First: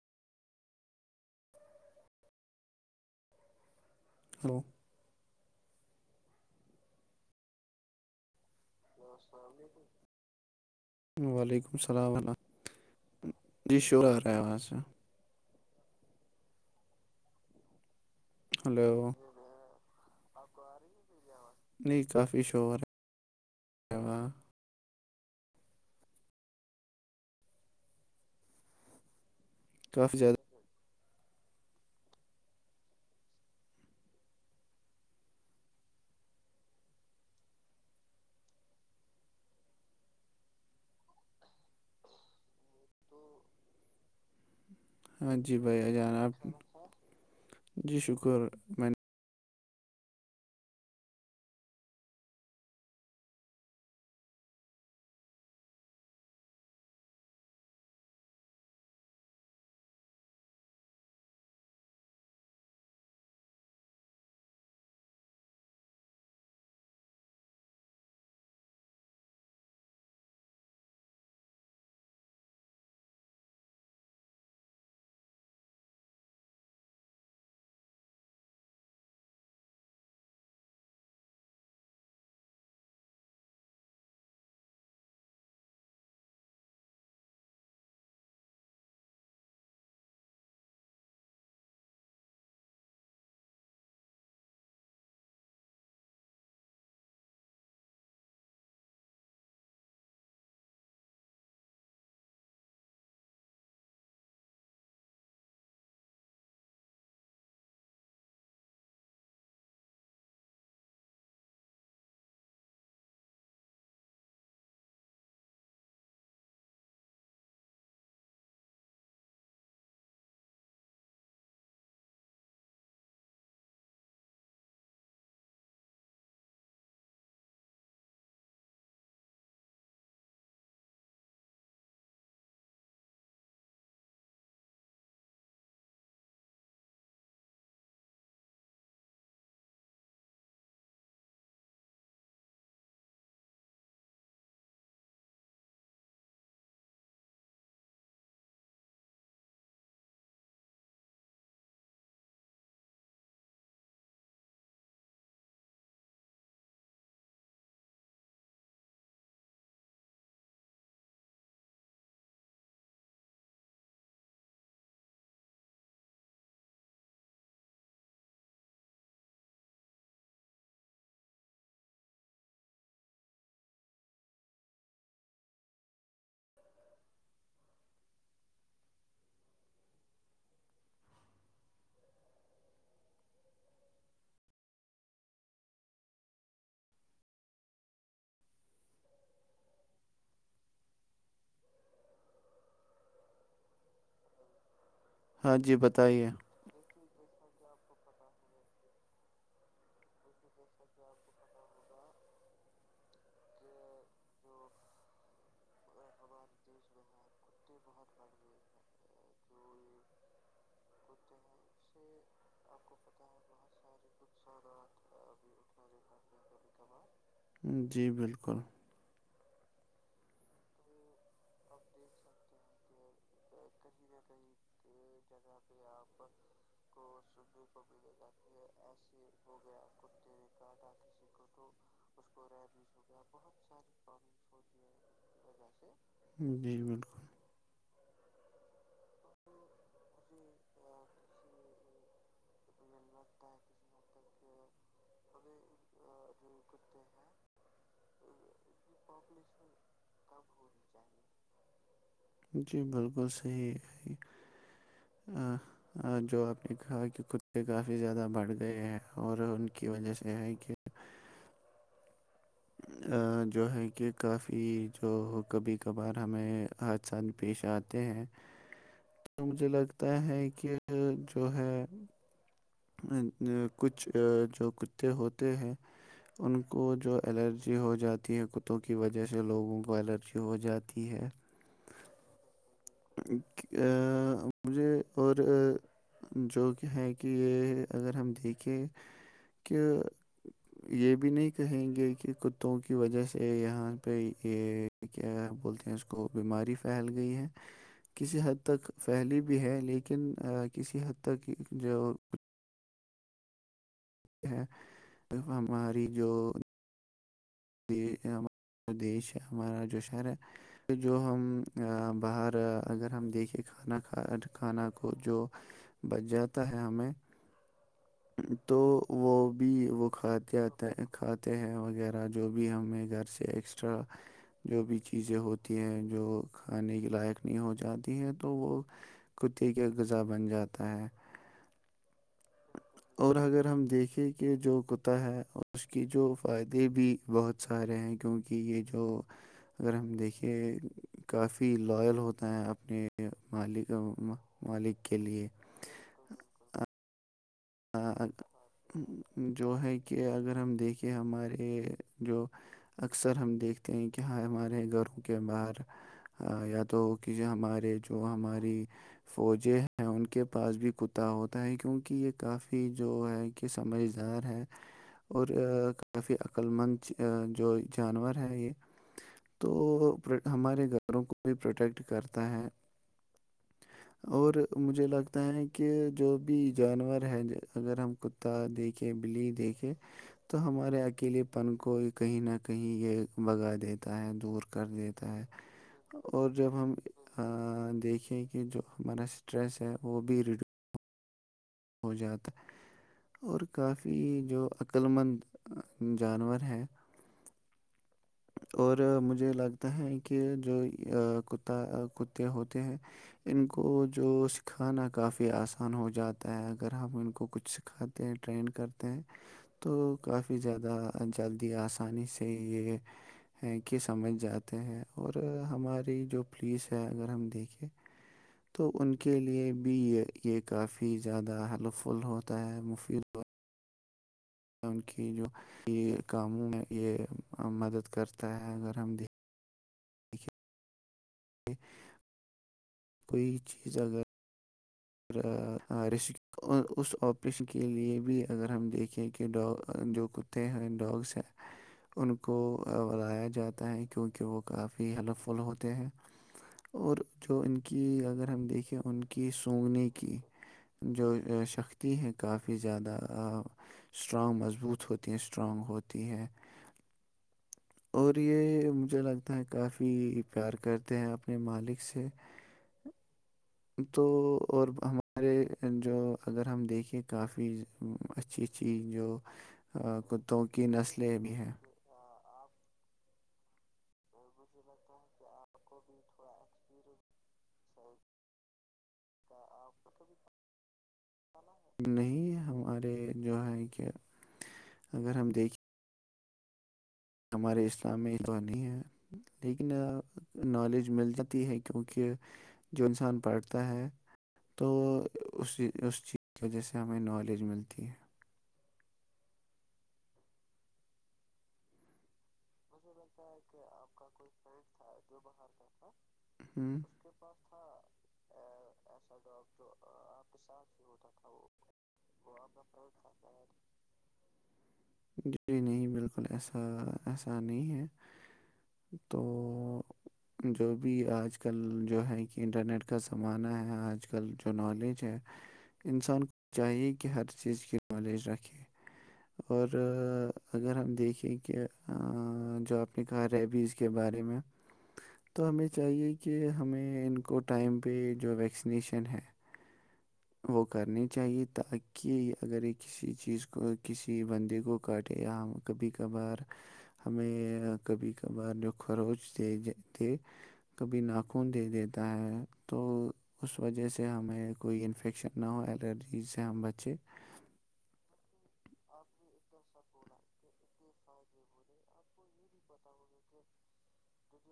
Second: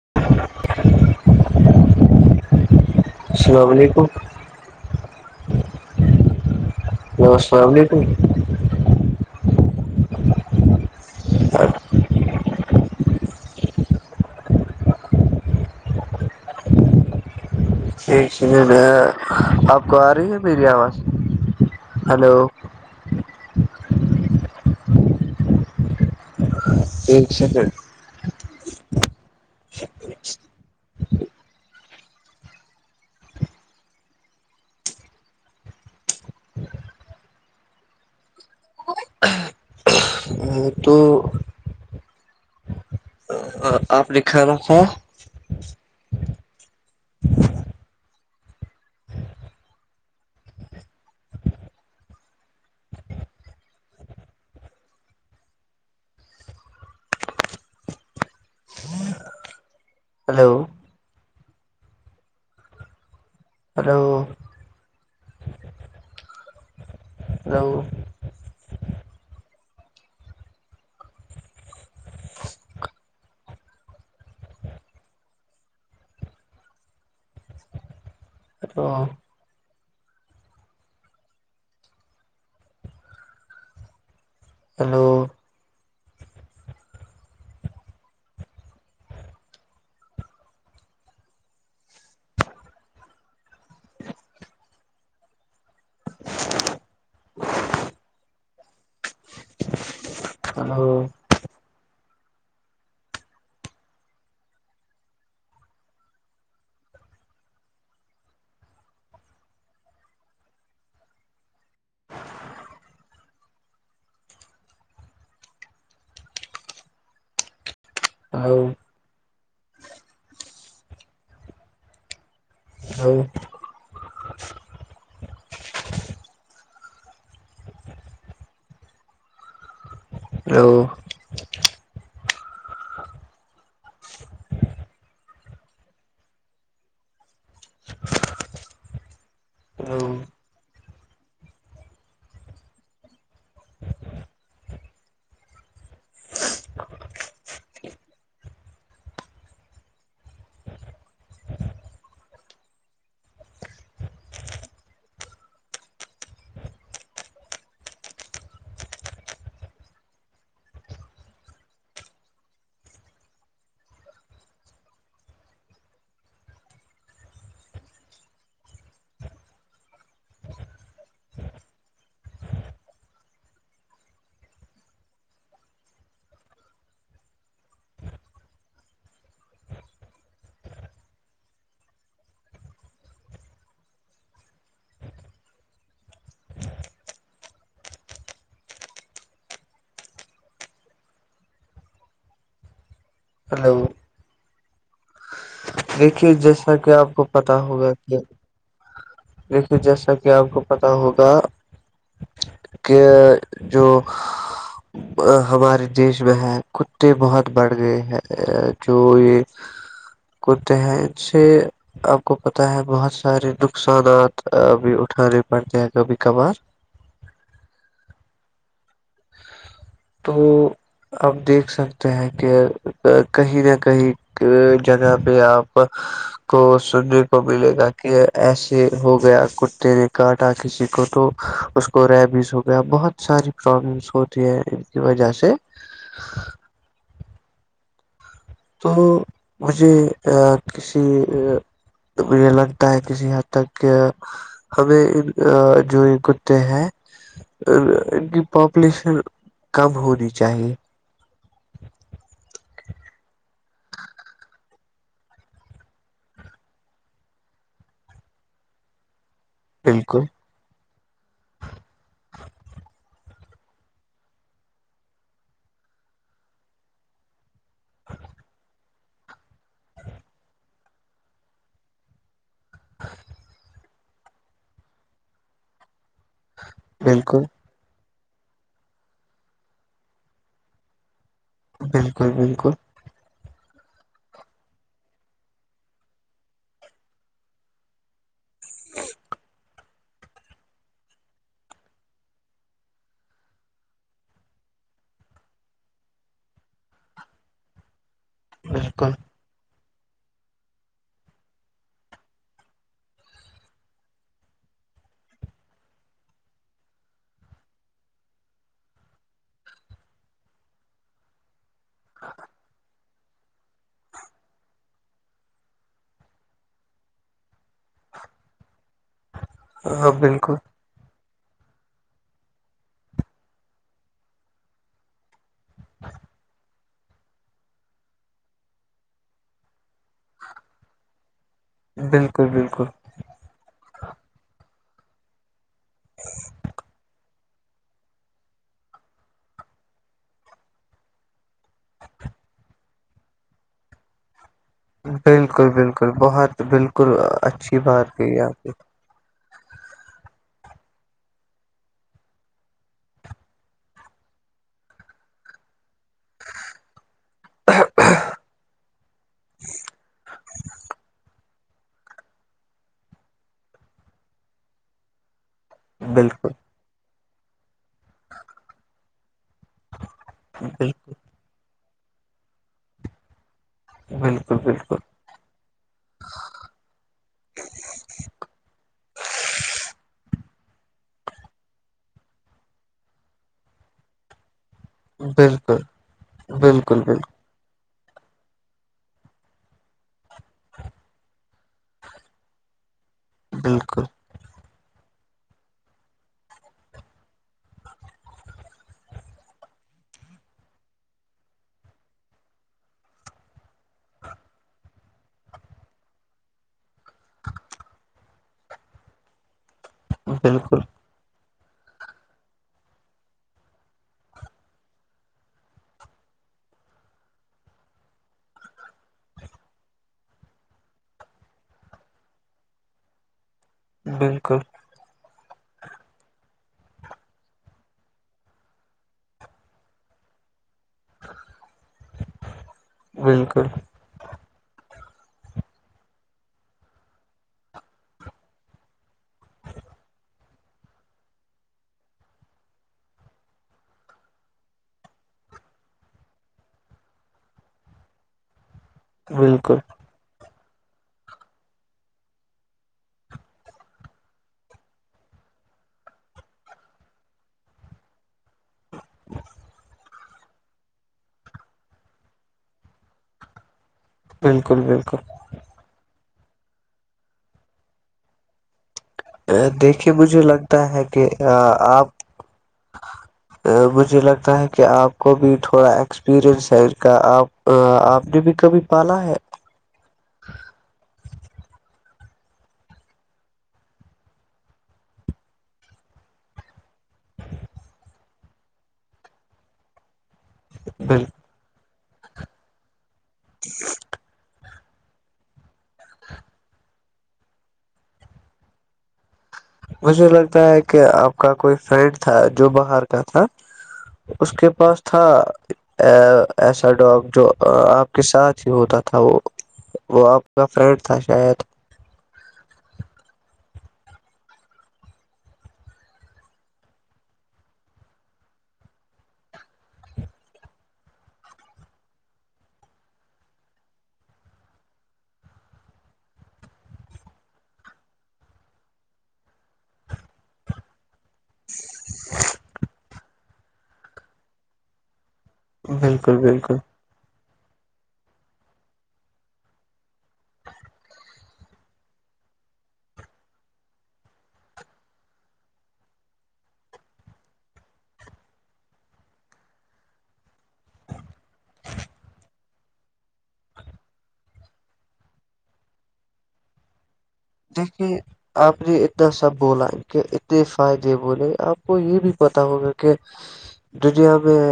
[inaudible] السلام علیکم ہلو [inaudible] وہ سو بلی ت [unintelligible] [inaudible] وعلیکم السلامم جی شکرہ رے آاز سے ایک س نہیں میں ہلو آپ کو آ رہی ہے میری آواز نہیں ہیلو کافی شور ہے وہاں ٹیک سیک [unintelligible] کافی زیادہ [inaudible] یہ تو آپ لکھ رکھو [unintelligible] ہاں جی بھائی ا جان آپ جی شکر میں نے ہلو [unintelligible] ہلو ہلو ہ [inaudible] ہلو [inaudible] ہل [unintelligible] ہ [inaudible] ہ [inaudible] ا [inaudible] تو ہلو نے ہاں جی بتائیے دیکھیے جیسا کہ آپ کو پتا ہوگا کہ دیکھیے جیسا کہ آپ کو پتہ ہوگا کہ جو [unintelligible] ہمارے دیش میں ہے کتے بہت بڑھ گئے ہیں جو یہ کو ت سے [unintelligible] آپ کو پتہ ہے بہت سارے نقصانات ابھی اٹھانے پڑتے ہیں کبھی کبھار جی بالکل تو آپ دیکھ سکتے ہیں کہ کہیں نہ کہیں جگہ پہ آپ کو سننے کو ملے گا کہ ایسے ہو گیا کتے کاٹا کسی کو تو اس کو ریبیز ہو گیا بہت ساری پرابلمس ہوتی ہیں کی با جے جی بالکل تو مجھے کسی تو مجھے لگتا ہے کسی حد تک کہ ہمیں جو یہ کتے ہیں ا ان کی پاپولیشن کم ہونی چاہیے جی بالکل صحیح ہے ہ جو آپ نے کہا کہ کتے کافی زیادہ بڑھ گئے ہیں اور ان کی وجہ بالکل سے یہ ہے کہ جو ہے کہ کافی جو کبھی کبھار ہمیں ان سان پیش آتے ہیں تو مجھے لگتا ہے کہ جو ہے کچھ جو کتے ہوتے ہیں ان کو جو الرجی بالکل الرجی ہو جاتی ہے کتوں کی وجہ سے لوگوں کو الرجی ہو جاتی ہے بالکل بالکل مجھے اور جو کہ ہے کہ یہ اگر ہم دیکھیں کہ یہ بھی نہیں کہیں گے کہ کتوں کی وجہ سے یہاں پہ یہ کیا بولتے ہیں اس کو بیماری پھیل گئی ہے کسی حد تک بالکل پھیلی بھی ہے لیکن کسی حد تک جو ہے تو ہماری جو دی دیش ہے ہمارا جو شہر ہے جو ہم باہر اگر ہم دیکھے کھانا کھا کھانا کو جو بچ جاتا ہے ہمیں تو وہ بھی وہ ہاں بالکل خادہ کھاتے ہیں وغیرہ جو بھی ہمیں گھر سے ایکسٹرا جو بھی چیزیں ہوتی ہیں جو کھانے کے لائق نہیں ہو جاتی ہیں تو وہ کتے کا غذا بن جاتا ہے بالکل بالکل اور اگر ہم دیکھیں کہ جو کتا ہے اس کے جو فائدے بھی بہت سارے ہیں کیونکہ یہ جو اگر ہم دیکھے کافی لائل ہوتا ہے اپنے مالک مالک کے لیے بالکل بالکل بہت بالکل اچھی بات ہ کہی آپ جو ہے کہ اگر ہم دیکھیں ہمارے جو اکثر ہم دیکھتے ہیں کہ ہاں ہمارے گھروں کے باہر یا تو کہ ہمارے جو ہماری فوجیں ہیں ان کے پاس بھی کتا ہوتا ہے کیونکہ یہ کافی جو ہے کہ سمجھدار ہے اور نے کافی بالکل عقل مند جو جانور ہے یہ تو ہمارے گھروں کو بھی پروٹیکٹ کرتا ہے اور بالکل بالکل مجھے لگتا ہے کہ جو بھی جانور ہے اگر ہم کتا دیکھیں بلی دیکھیں تو ہمارے اکیلے پن کو کہیں نہ کہیں یہ بگا دیتا ہے دور کر دیتا ہے بالکل اور جب ہم بالکل بالکل دیکھیں کہ جو ہمارا اسٹریس ہے وہ بھی ریڈیو ہو جاتا اور بالکل کافی جو عقل مند جانور ہیں اور مجھے لگتا ہے کہ جو کتا کتے ہوتے ہیں ان کو جو سکھانا کافی آسان ہو جاتا ہے اگر ہم ان کو کچھ سکھا ہیں ٹرینڈ کرتے ہیں تو کافی بالکل بالکل بالکل زیادہ جلدی آسانی سے یہ ہیں کہ سمجھ جاتے ہیں اور ہماری جو پلیس ہے اگر ہم دیکھیں تو ان کے لیے بھی یہ کافی زیادہ ہیلپ فل ہوتا ہے مفید ہوتا ہے بالکل ان کی جو یہ کاموں ہے یہ مدد کرتا ہے اگر ہم دیک ج [inaudible] کوئی بالکل چیز اگر اور ریسکی اس آپریشن کے لیے بھی اگر ہم دیکھیں کہ جو ک ت ہند ڈاگ سے [inaudible] ان کو بلایا جاتا ہے کیونکہ وہ کافی ہیلپ فل ہوتے ہیں اور جو ان کی اگر ہم دیکھیں ان کی بالکل سونگنے کی جو شختی ہیں کافی زیادہ اسٹرانگ مضبوط ہوتی ہیں اسٹرانگ ہوتی ہے اور یہ مجھے لگتا ہے کافی پیار کرتے ہیں اپنے مالک سے تو بالکل اور بالکل ہم ہمارے جو اگر ہم دیکھے کافی اچھی اچھی جو دیکھیے مجھے کتوں کی لگتا ہے کہ نسلیں بھی ہیں آپ مجھے لگتا ہے کہ آپ کو بھی تھوڑا ایکسپیرئنس ہے ان کا آپ ا آپ نے بھی کبھی پالا ہے نہیں ہمارے جو ہے کہ اگر ہم دیکھیں ہمارے اسلام میں تو نہیں ہے لیکن نالج مل بالکل جا ہے کیونکہ جو انسان پڑھتا ہے تو اسی اس چیز کی وجہ سے ہمیں نالج ملتی ہے مجھے لگتا ہے کہ آپ کا کوئی فرینڈ تھا جو باہر کا تھا آپ کا کوئی اس کے فری پاس تھا جو باہر کا تھا ایسا ڈاگ اس جو پاس [inaudible] آپ کے ساتھ ہی ہوتا تھا وہ وہ آپ کا فرینڈ تھا شاید آبا پرو تھاتا ج جی نہیں بالکل ایسا ایسا نہیں ہے تو جو بھی آج کل جو ہے کہ انٹرنیٹ کا زمانہ ہے آج کل جو نالج ہے انسان کو چاہیے کہ ہر چیز کی نالج رکھے اور اگر ہم دیکھیں کیونکہ جو آپ نے کہا ریبیز کے بارے میں تو ہمیں چاہیے بالکل کہ بالکل ہمیں ان کو ٹائم پہ جو ویکسینیشن ہے وہ کرنی چاہیے تاکہ اگر یہ کسی چیز کو کسی بندے کو کاٹے یا ہم کبھی کبھار ہمیں کبھی کبھار جو خروچ تھے تھے کبھی ناخن دے دیتا ہے تو اس وجہ سے ہمیں کوئی انفیکشن نہ ہو الرجی سے ہم بچے [inaudible] آپ نے اتنا سب بولا کہ اتنے فائدے بولے آپ کو یہ بھی پت ہوگا کہ دنیا میں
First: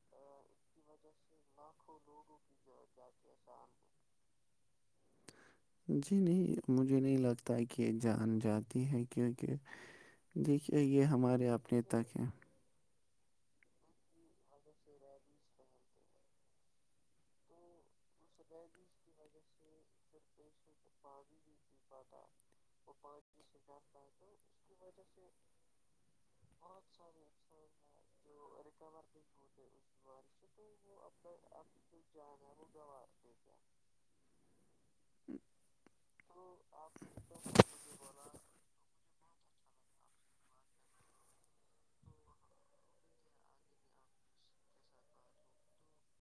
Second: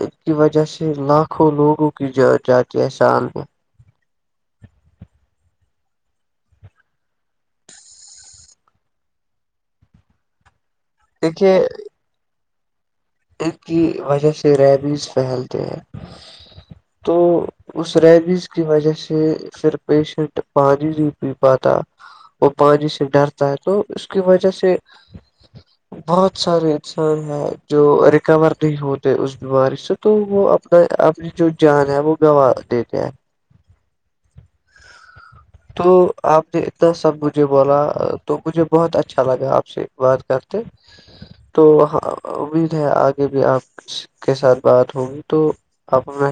ان کی وجہ سے لاکھوں لوگوں کی ج جات تو آج شام کو جی نہیں مجھے نہیں لگتا کہ یہ جان جاتی ہے کیونکہ دیکھیے یہ ہمارے اپنے تک ہیں اس کی وجہ سے ریبز پھیلتے ہیں تو اس ریبز کی وجہ سے پھر پیشنٹ پانی نہیں پی پاتا وہ پانی سے ڈرتا ہے تو اس کی وجہ سے بہت سارے ا سار ہے جو ریکور نہیں ہوتے اس سے بیماری سے وہ تو اپنا وہ اپنی اپنے جو اب جان ہے کو جان گنوا ہے وہ دیتے گوار ہیں [unintelligible] اٹھ سا [unintelligible] تو آپ نے اتنا سب مجھے مجھ بولا تو مجھے بہت اچھا لگا آپ سے بات کرتے تو امید ہے آگے بھی آپ کے ساتھ بات ہوگی تو آپ میں